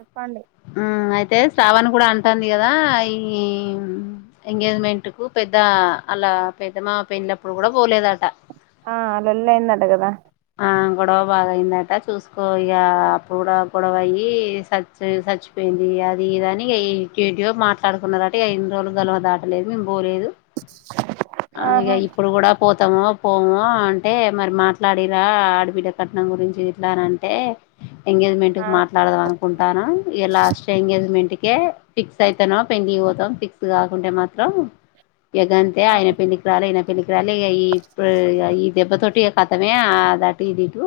చెప్పండి హ్ అయితే శ్రావణ్ కూడా అం టంది గాదా ఈ ఎంగేజ్మెంట్ కు పెద్ద అల్లా పెద్ద మామా పెళ్ళి ఆప్పుడు కూడా పోలేదట ఆ అలోల్లి అయింది అట గదా ఆ గొడవ బాగాయిందట చూసుకో ఇగా అప్పుడు కూడా గొడవ అయి స చచ్చిపోయింది. అది ఇది అని ఇంకేటియో మాట్లాడుకున్నరట అ ఇన్ని రోజులు గలవ దాటలేదు మేము పోలేదు. హా ఆహా ఇగా ఇప్పుడు కూడా పో పోతమో పోమో అంటే మరి మాట్లాడిర్ర ఆడబిడ్డకు కట్నం గురించి ఎట్లా అని అంటే ఎంగేజ్మెంట్ ఆ కు మాట్లాడదం అనుకుం టనం ఇగా లాస్ట్ ఎంగేజ్మెంట్ కే ఫిక్స్ అయితానో పెండ్లికి పోతాం ఫిక్స్ కాకుంటే మాత్రం ఇగ గంతే ఆ ఆయన పెళ్ళికి ఇయన పెళ్ళికి రాలే ఇగ ఇ ప ఈ దెబ్బ తొటి కతమే అది ఆటు ఇది ఇటు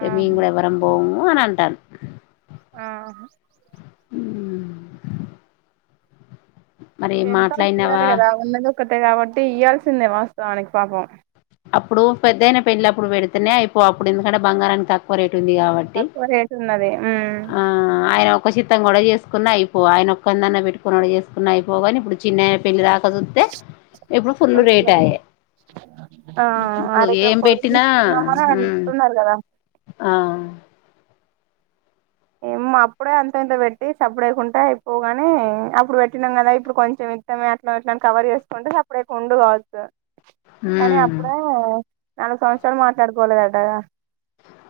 కె మేం ఆహా కూడా ఎవ్వరం భోము అని అంటాడు ఆ హ్ హ్ ఎంత అ చేయాలి గాదా ఉన్నది ఒక కొట్టే కాబట్టి ఇయ్యాల్సిందే వాస్తవానికి పాపం అప్పుడు పెద్దైన పెళ్ళి అప్పుడు పెడితేనే అయిపో అప్పుడు ఎందుకంటే బంగారానికి తక్కువ రేట్ ఉంటుంది కాబట్టి తక్కువ రేటు ఉన్నది ఉమ్ ఆ ఆయన ఒక ఒక్క చిత్తం గుడా చేసుకున్న అయిపో ఆయన ఒక్కందన్న పెట్టుకున్నాడు. కూడా చేసుకున్న అయిపోవు గాని ఇడు చిన్నైన పెళ్లి రాకా ఇట్ల జుత్తే ఇప్పుడు ఫుల్ రేట్ అయే పొలంలో- ఆ ఆర ఏకరాం పొలామ్ తీసుకున్నామని ఉమ్ అంటూన్నారు గాదా ఆ ఏమే అప్పుడే అంత ఇంత పెట్టి సప్పుడేకుంటే అయిపోవు గాని అప్పుడు పెట్టినాం గాదా ఇప్పుడు కొంచెం ఇత్తమే అట్ల ఎట్ల కవర్ చేసుకుంటే సప్పుడే ఉండు కావచ్చు. కానీ ఉమ్ అప్పుడెమో నాలుగు సంవత్సరాలు మాట్లాడుకోలేదుటగా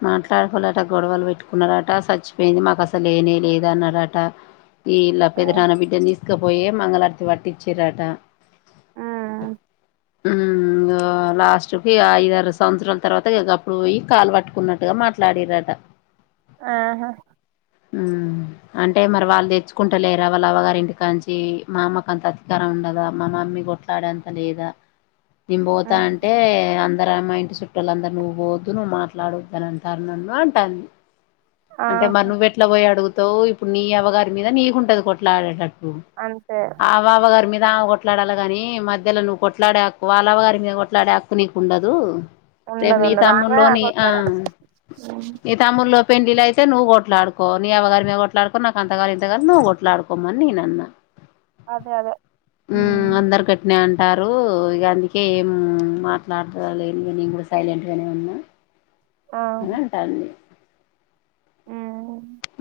మాట్లాడుకోలేదాట గొడవలు పెట్టుకున్నడట చచ్చిపోయింది. మాకు అసలే లేనే లేద అన్నడట ఇ ఇల్లా ఆ పెద్ద నాన్న బిడ్డాను తీస్ ఇసుకపోయే మంగళారతి వట్టిచ్చు ఆట ఆ ఆ ఉమ్ ఇగ లాస్ట్ కి ఐదారు సంవత్సరాల తర్వాత ఇగ గప్పుడు పోయి కాలు పట్టుక్ కున్నట్టుగా మాట్లాడిర్రట. ఆ హా ఉమ్, అంటే మరి వాళ్ళు తెచ్చుకుంటలేరా వాళ్ళవ్వగారి ఇంటికాంచి, మా అమ్మకు అంత అధికారం ఉండదా? మా మమ్మీ కొట్లాడేంత లేదా? నిన్ పోతా ఉమ్ అంటే అన్ అందరా మా ఇంటి సుట్టోలందర్ నువ్వు పోవద్దు నువు మాట్లాడోద్దని అంటారు నన్ను అంటాంది. అంటే మరి ఆహా నువెట్ అడుగుతవు ఇప్పుడు నీ అవ్వగారి మీద నీకు ఉంటది కొట్లాడేటట్ అంతే ఆవ్వవ్వ గారి మిద్ ఆమె కొట్లాడాలె గానీ, మధ్యలో నువ్వు కొట్లాడే హక్కు వాళ్ళవ్వ గారి మీద కొట్లాడే హక్కు నీకు ఉండదూ. రేపు ఉండదు నీ ఉండదు ఆమె తమ్ములో ని ఆ కొట్లాడాలి నీ తమ్ముళ్ళోత్ పెండ్లీలు ఐతే నువు కోట్లాడు. పో ని అవ గారి మీద కొట్లాడుకో నాకు అంత గాలి ఇంత గాలి నువ్వు కొట్లాడుకోమని నేన్ అన్న అదే అదే ఉమ్ అందర్ గట్నే ఆంట్ టారు ఇగ అందుకే ఏం మాట్లాటలేన్ నేన్ గుడా సైలెంట్ గనే ఉన్నా ఆ అని అంటంది ఊ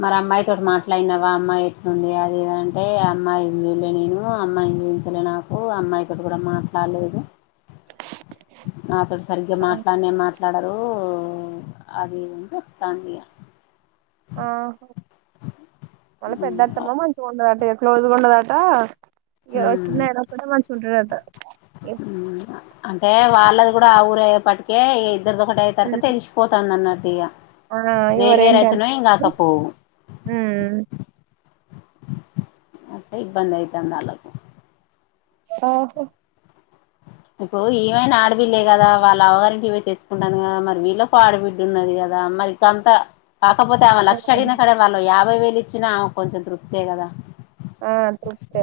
మరి అమ్మాయితోటి మాట్లాయినవా అమ్మాయి ఎట్లుంది అదిదంటే అమ్మాయి చూలే నేను అమ్మాయిని చూపించలే నాకు అమ్మాయితోటి కూడా మాట్లాడలేదు నాతోటి సరిగ్గా ఆ మాట్లాడనే మాట్ ట్లడారు అది ఉంద్ చెప్తాంది ఆ హ వాళ్ళ మ్మ్ పెద్దత్తమ్మ మంచిగుండదాట ఏడ్ క్లోజుఉన్న అట ఆ ఇగ ఓ మ్మ్ చిన్న ఏడకుండా మంచ్ ఉంటడంట ఇప్ ఇలాద్ గుడా ఆ ఊరే ఏ పటుకే ఇద్ ఇద్దరదొకటయ్యే సరికి తెలిసిపోతంది అన్నట్ ఇక ఆ వేర్ ఎవరేంటని వేరయితనేమో ఏం కాకపోవు ఆట్టే ఇబ్బంది అయితంది [unintelligible] ఆహో ఇప్పుడు ఏమైనా ఆడపిల్లే కదా వాళ్ళ [unintelligible] ఇవ తెచ్చుకుంటాంది కదా మరి వీళ్ళకి ఆడబిడ్డ ఉన్నది కదా మరి [unintelligible] కాకపోతే ఆమె లక్ష అడిగిన సరే వాళ్ళు యా యాభై వేలు ఇచ్చినా ఆమె కొంచెం తృప్తే కదా ఆ తృప్తే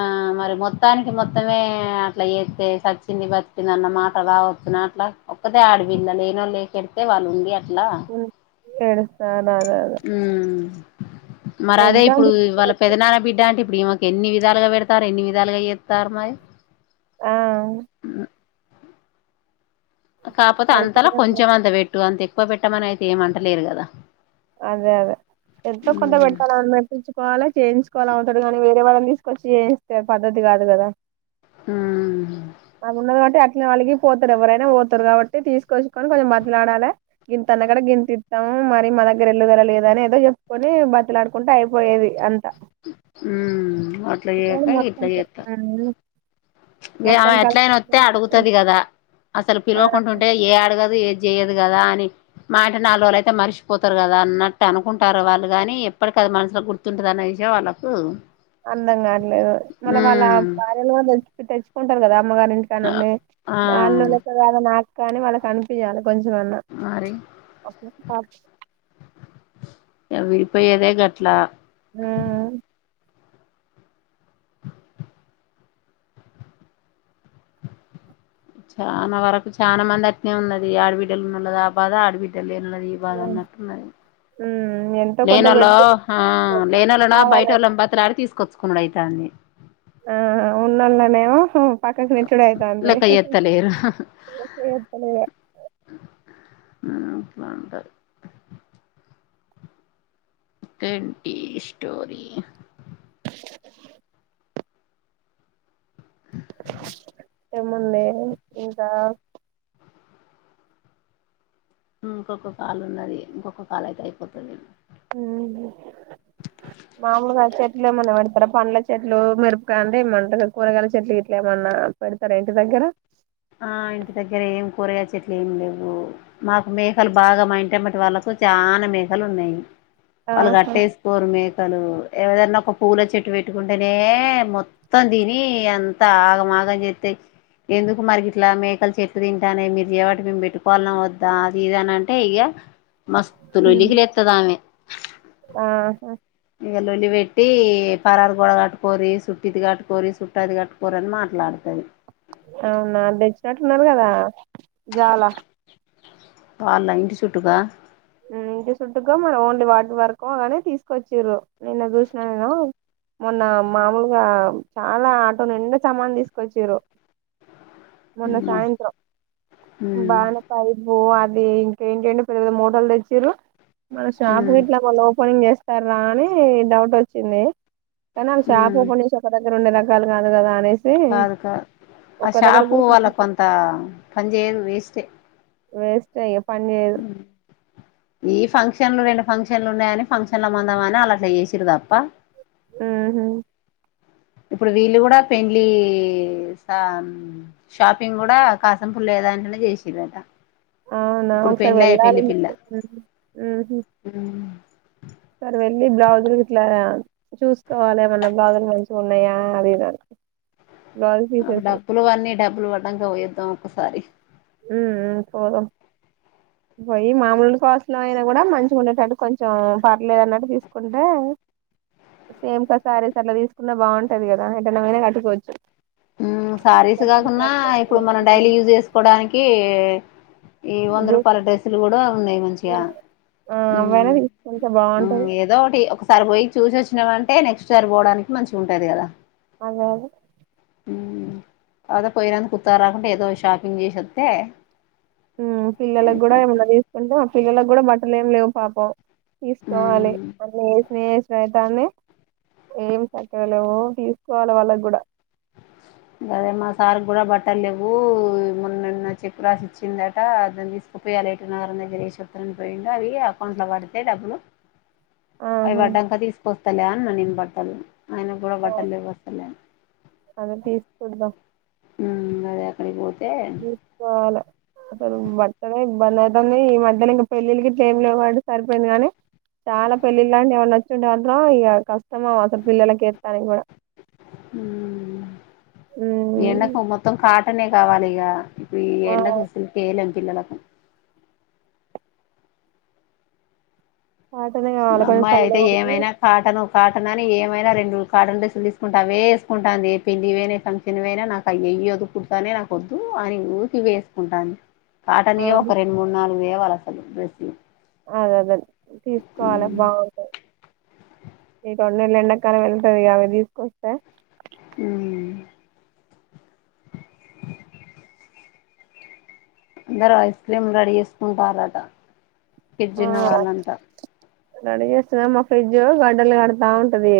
ఆ మరి మొత్తానికి మొత్తమే అట్లా చే సచ్చింది బతికింది అన్న మాట రావచ్చన్నా అట్లా ఒక్కదే ఆడపిల్ల లేనోళ్ళు లేక [unintelligible] వాళ్ళు ఉండి అ లా ఏడు ఉం మరి అదే ఎంత ఇప్పుడు వాళ్ళ పెదనాన్న బిడ్డ అంటే ఇప్పుడు ఈమె కి ఎన్ని విధాలుగా పెడతారు ఎన్ని విధాలుగా చేత్తారు మరి ఆ కాకపోతే అంతలా పెడతనే కొంచెం అంత పెట్టు అంతే కుప్ప పెట్టమనైతే ఏమంటలేరు కదా అదే అదే ఎంతో కొంత పెట్టాల అన్నట్టు సుకోవాలా చేయించుకోవాలి అవుతాడు కానీ వేరే వాళ్ళని తీసుకొచ్చి చేయిస్తే పద్ధతి కాదు కదా అది ఉన్నది [unintelligible] అలిగి పోతారు ఎవరైనా పోతారు కాబట్టి తీసుకొచ్చుకని కొంచం బతిమాడలి గింత అన్న గాడ గింత ఇత్తము మరి మ దగ్గ దగ్గరెల్లుగలలేద [unintelligible] అని ఏదో చెప్పుకొని బతులాడుకుంటే అయిపోయేది అంత హు అట్ల కానీ చేయక మొత్తం ఇట్ల చెత్తాల్ ఇగ ఆమె మొత్తానికి ఎట్లయిన వత్తే అడుగుతది కదా, అసలు ఆ పిలువకుంటుంటే ఏ అడగదు ఏద్ చేయ్యదు. దు కదా అని, మా అంటె నాల్రోజులైతే మర్ష్పోతరు కదా అన్నట్టు అనుకుంటార్రు వాళ్ళు కాని, ఎప్పటికది మనుషులో గుర్తుంటది అనే విషయం వాళ్ళకు అర్థం కాట్లెదు మొన్న వాళ్ళ ఉమ్ భార్యలు కూడ తెచ్ తెచ్ కుంటరు కదా అమ్మగారింటికానుండి, ఆ వాళ్ళు లెక్క కాదు నాక్ కనీ వాళ్ళక్ ఆనిపియ్యాలె. కొంచం అన్న మరి గ విడిపోయేదే గట్లా. హ్మ్ చాన వరకు చాన మంది అట్నే ఉన్నది, ఆడబిడ్డలు ఉనోళ్ళది ఆ బాధ, ఆడబిడ్డలు లేన్ ఒళ్ళది ఈ బాద అన్నట్టున్నది. ఉమ్ లేనోళ్ళో ఉమ్ లేనోళ్లనో కావాలని బయటోల్లన్ బతిలాడి తీసుకొచ్చు కునుడు అయితాంది. ఆ ఉన్నళ్ళనేమో పక్కకి నెట్టుడే అయితాంది. లెక్క చేత్తలేరు ఉమ్ అట్లుంటది. ఇన్టీ స్టోరీ ఏముందీ ఇంకా? ఇంకొక కాలు ఉన్నది, ఇంకొక కాల్ అయితే అయిపోతది. ఉమ్ హు, మామూలుగ చెట్లేమన్న పెడ్త్ తర పండ్ల చెట్లు, మిరపకాయ అంటె మంటగద కూరగాయల చెట్లు గిట్ల, ఏమన్నా పెడతరా ఇంటి దగ్గర? ఆ ఇంటి దగ్గర ఏం కూరగాయ చెట్లు ఏమ్ లేవు. మాకు మేకలు బాగా మా ఇంటెమ్మటి వాళ్ళకు చాన మేఖలున్నయి. వాళ్ళు ఆహా గట్టేసుకోరు మే అసలు ఏవదన్నా ఒక పూల చెట్టు పెట్టుకుంటేనే మొత్తం దిని అంత ఆగమాగం చేస్తాయి ఎందుకు మరికి ఇట్లా మేకలు చెట్లు తింటానే మీరు చెవటి మేము పెట్టుకోవాలన్నాం వద్దా అది ఇద అని అంటే ఇక మస్త్ ఉమ్. లొల్లికీ లేస్తది ఆమె ఆహా ఇక లొల్లి పెెట్టి పరారు గోడ కట్టుకోరి సుట్టిది కట్టుకోరి సుట్టాది కట్టుకోరు అని మాట్లాడుతది అవునా అ తెచ్చినట్లున్నారు కదా జాలా వాళ్ళ ఇంటి చుట్టుకా ఇంటి చుట్టుగా మన ఓన్లీ వాటి వరకు గానే తీసుకొచ్చారు నిన్న చూసినా నేను మొన్న మామూలుగా చాలా ఆటో నిండా సమాన్ తీసుకొచ్చారు మొన్న అమ్మా సాయంత్రం ఉమ్ బానకా ఇు అ అది ఇంక ఏంటంటే పెల్ల మ ల్దచ్చరు మ శాప ఉమ్ విట్లా మ ఓపనింగ్ జస్త సర రా అని డౌట్ వచ్చింది కనం షాప్ ఉమ్ ఓపెన్ చేసి రెండు రకాలు కాదు కదా అనే కాదు కాదు ఆ షాపు వాళ్ళ కూర్చొని కొంత పని చేయదు వేస్ట్ యే వేస్ట్ అయ హమ్ ఈ ఫంక్షన్ ఫంక్షన్ల రెండు ఫంక్షన్లు ఉన్నాయని ఫంక్షన్లు మందాం అని అలా చేసారు తప్ప ఉహు ఇప్పుడు వీళ్ళు కూడా పెళ్లి షాపింగ్ కూడా కాసంపు లేదాంటనే చేసి రంట అవునా ఒకసారి వెళ్ళాలి హమ్ ఒకసారి వెళ్ళి బ్లౌజులు ఇట్లా చూసుకోవాలి ఏమన్నా బ్లౌజులు మంచిగా ఉన్నాయా అది ఇది అని బ్లౌజ్ ఒక పీసెస్ డబ్బులు అన్నీ డబ్బులు పడ్డాక పోయోదాం ఒకసారి ఉమ్ పోదం పోయి మామూలులు కోస్టులో అయినా కూడా మంచిగా ఉండేటట్టు కొంచెం పర్లేదు అన్నట్టు తీసుకుంటే సేమ్కా సారీస్ అట్లా తీసుకుంటె బాగుంటాది కదా ఎటన్నమైనా కట్టుకోవచ్చు హమ్ శారీస్ కాకున్నా ఇప్పుడు మనం డైలీ యూజ్ చేసుకోవడానికి ఏ ఈ వంద రూపాయల డ్రెస్సులు కూడా ఉన్నాయి మంచిగా ఆ అవైనా హ్మ్మ్ తీసుకుంటే హ్మ్మ్ బాగుంటది ఏదో ఒకటి ఒక ఒక్కసారి పోయి చూసి వచ్చినామంటే నెక్ట్ సారి పోవడానికి మంచిగా ఉంటాది కదా అదే అదే అద పోయినంత కుత్తా రాకుండా ఏదో షాపింగ్ చేసి వస్తే పిల్లలకి కూడా ఏమన్నా అయిపోతది తీసుకుంటా పిల్లలకు కూడా బట్టలు ఏం లేవు పాపం తీసుకోవాలి హ్మ్ అన్నీ వేసిన వైతాన్ని ఏం చక్కగాలేవు తీసుకోవాలి వాళ్ళకి కూడా ఇంకాదే మా సార్కి కూడా బట్టలు లేవు మొన్నన్న చెక్కు రాసి ఇచ్చిందట అని తీసుకుపోయాలి ఎటు నగరని దగ్గర ఏ చెప్తారని పోయిండు అవి అకౌంట్ లో పడితే డబ్బులు అవి ఆహా పడ్డాక తీసుకొస్తా తల్యాన్ లెనిన్ బట్టలు ఆయన కూడా బట్టలు లేవంటనే వసలే చూద్దాం ఉ అదే అక్కడికి పో తీసుకోవాలె అసలు బర్తమ [unintelligible] ఇబ్బంది అవుతుంది ఈ మధ్యలో ఇంకా పెళ్ళిళ్ళు ఏం లేవుబట్టి సరిపోయింది కానీ చాలా పెళ్ళిళ్ లాంటి ఎవరు నచ్చింటే వాలో ఇక కష్ట ఇస్తమా అస్సలు పిల్లలకిస్తానికి కూడా హ్మ్ అట్నే కావాలి ఇగ ఈ ఆ ఎండకి అసలకి [unintelligible] పిల్లలకు కాటనే కావాలి కొంచెం అమ్మాయి అయితే చల్లగా ఉంటది ఏమైనా కాటను కాటన్ అని ఏమైనా రెండు కాటన్ డ్రెస్సులు తీసుకుంటే అవే వేసుకుంటాంది ఏ పెళ్లి ఇవనా ఫంక్షన్వి అయినా నాకు అవి ఇవదు కుడుతనే నాకు వద్దు అని ఊకి ఇవ వేసుకుంటాంది ఆ కాటనియె ఒక రెండు మూడు నాలుగు వే అసలు ఆ అదే తీసుకోవాలే మ్మ్ బాగుంటది ఈ రెండు నెలలు ఎండాకాలం వెళ్తది కదా అవి తీసుకొస్తే హుమ్మ్ అందరు ఐస్ క్రీమ్ చేసుకుంటాన్రట ఫ్రిజ్ ఆ ఉన్న వాళ్ళంతా రెడీ చేస్తుండే మా ఫ్రిడ్జ్ గడ్డలు కడతా ఉంటది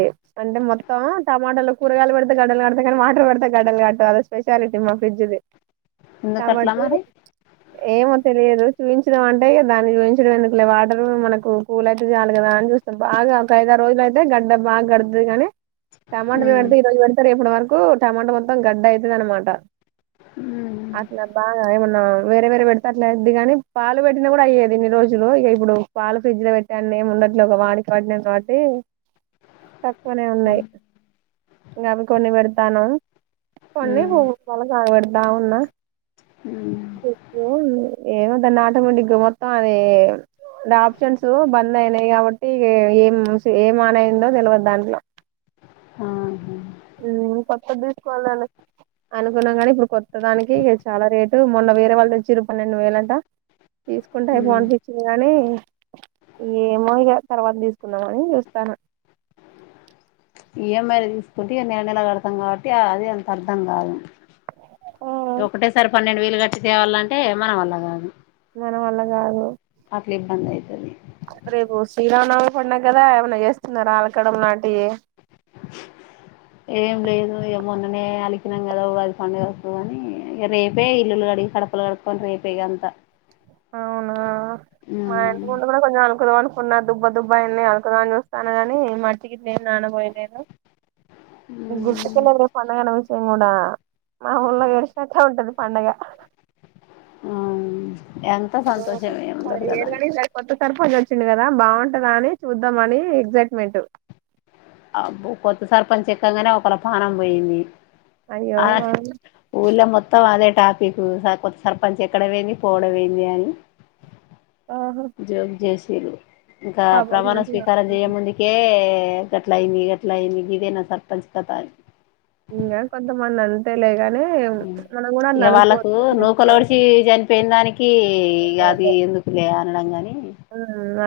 అంటే మొత్తం టమాటలు కూరగాయలు పెడితే గడ్డలు కడతాయి కానీ వాటర్ పెడతే గడ్డలు కట్టదు అదో స్పెషాలిటీ మా ఫ్రిడ్జ్ ది ఎందుకట్ల మరి ఏమో తెలియదు చూయించినం అంటే ఇగ దాన్ని చూసి ఎందుకులే వాటర్ మనకు కూల్ అయితే చాలు కదా అని చూస్తాం బాగా ఒక ఐదారు రోజులు అయితే గడ్డ బాగా గడ్తదిగని టమాటాలు మ్మ్ పెడితే ఈరోజు పెడితే రేపు రాన్ కు టమాట మొత్తం గడ్డ అయితది అన్న మాట మ్మ్ అట్లా బాగా ఏమన్నా వేరే వేరే పెడితే అట్లా అయ్యిద్ది కాని పాలు పెట్టిన కూడా అయ్యేది ఇన్ని రోజుల్ ఇగో ఇక ఇప్పుడు పాలు ఫ్రిడ్జ్ లో పెట్టడానికి ఏం ఉండట్లే కదా అడికాడికి వాడుతున్నాం కాబట్టి తక్కువనే ఉన్నాయి ఇంకా అవి కొన్ని పెడ్త్ తను కొన్ని మ్మ్ పొంగి పోయి కనపడ్తె బావున్నా మ్మ్ చెప్పు ఏమోదాన్ని ఆటోమేటిక్ గా మొత్తం అదే అడ ఆప్షన్స్ బంద్ అయినాయి కాబట్టి ఇక ఏం ఏమైనాఅయిందో తెలియదు దాంట్లో ఆహా హుమ్మ్ పట్ కొత్తది దీసుకోవాలని అనుకున్నాం గానీ ఇప్పుడు కొత్తదానికి చాలా రేటు మొన్న వేరే వాళ్ళు తెచ్చిర్రు పన్నెండు వేలంట తీసుకుంటే అయిపోవ్ మ్మ్ అనిపి కానీ ఏమో ఇగ తర్వాత తీసుకుందామని చూస్తానా ఈఎంఐలు తీసుకుంటే ఇగ నెల నెల కడతాం కాబట్టి ఆ అది అంత అర్దం కాదు ఒకటే సారి పన్నెండు వేలు కట్టి త్యావల్లంటే మన వల్ల కాదు మన వల్ల కాదు అట్లఇబ్బంది అయితది రేపు శ్రీరామనవమి పండగ కదా ఏమైన్నా చేస్తున్నారా అలకడం లాంటియి ఏం లేదు ఇగ మొన్ననే అలికినాం కదా ఉగాది పండుగ వస్తాది అని ఇక రేపే ఇల్లులు కడిగి కడపలు కడుక్కొని రేపే ఇగ అంతా అవునా మా ఉమ్ వెనుక కూడా కొంచెం అలుకుదాం అనీ ఉన్న దుబ్బ దుబ్బ ఉన్నాయి అలకుదాం అని చూస్తా కాని మట్టి గిట్ల ఏం నానబొయలేదు నీకు గుర్తుకున్నది రేపు పండగన్న విషయం ఉనా మా ఊళ్లో ఏడిచినట్టే ఉంటది పండగ ఆ ఎంత సంతోషము ఏమి మరి ఉండదు కదా అని ఏరుగాని ఈసారి కొత్త సర్పంచ్ వచ్చిండు కదా బాగుంటదా అని చూద్దాం అని ఎగ్సైట్మెంట్ అబ్బో కొత్త సర్పంచ్ ఎక్కంగానే ఒక్కళ్ల పాణం పోయింది అయ్యో ఆ ఊళ్ళో మొత్తం అదే టాపీకు సర్ కొత్త సర్పంచ్ ఎక్కడం ఏంది పోవడం ఏంది అని ఆహా జోగ్ జేసి తిరు ఇంకా ప్రమాణ స్వీకారం బాబోగినట్లా చేయ ముందుకే గట్లయింది గట్లయింది గిదే నా సర్పంచ్ కథ అని ఇంగా కొంతమంది అంతేలేగాని మనం కూడా అట్లా ఇగ వాళ్ళకు అనుకోవద్దు ఆ నూకలోడిసి చనిపోయిన దానికి ఇగ అది ఎందుకులే అనడం గాని ఆ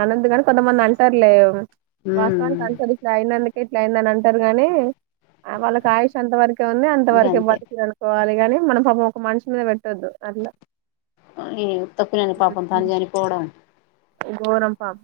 అనందుగాని కొంతమంది అంటారులే ఉమ్ వాస్తవానికి అంటది ఇట్ల అయినందుకు ఎట్ల అయిందని అంటారు గానీ వాళ్ళకి ఆయుష్ అంత వరకే ఉంది అంత వరకే గంతే బతికిళ్ళు అనుకోవాలి గాని మనం పాపం ఒక మనిషి మీద పెట్టొద్దు అట్లా ఏ తప్పులేదు పాపం తాను చనిపోవడం గోరం పాపం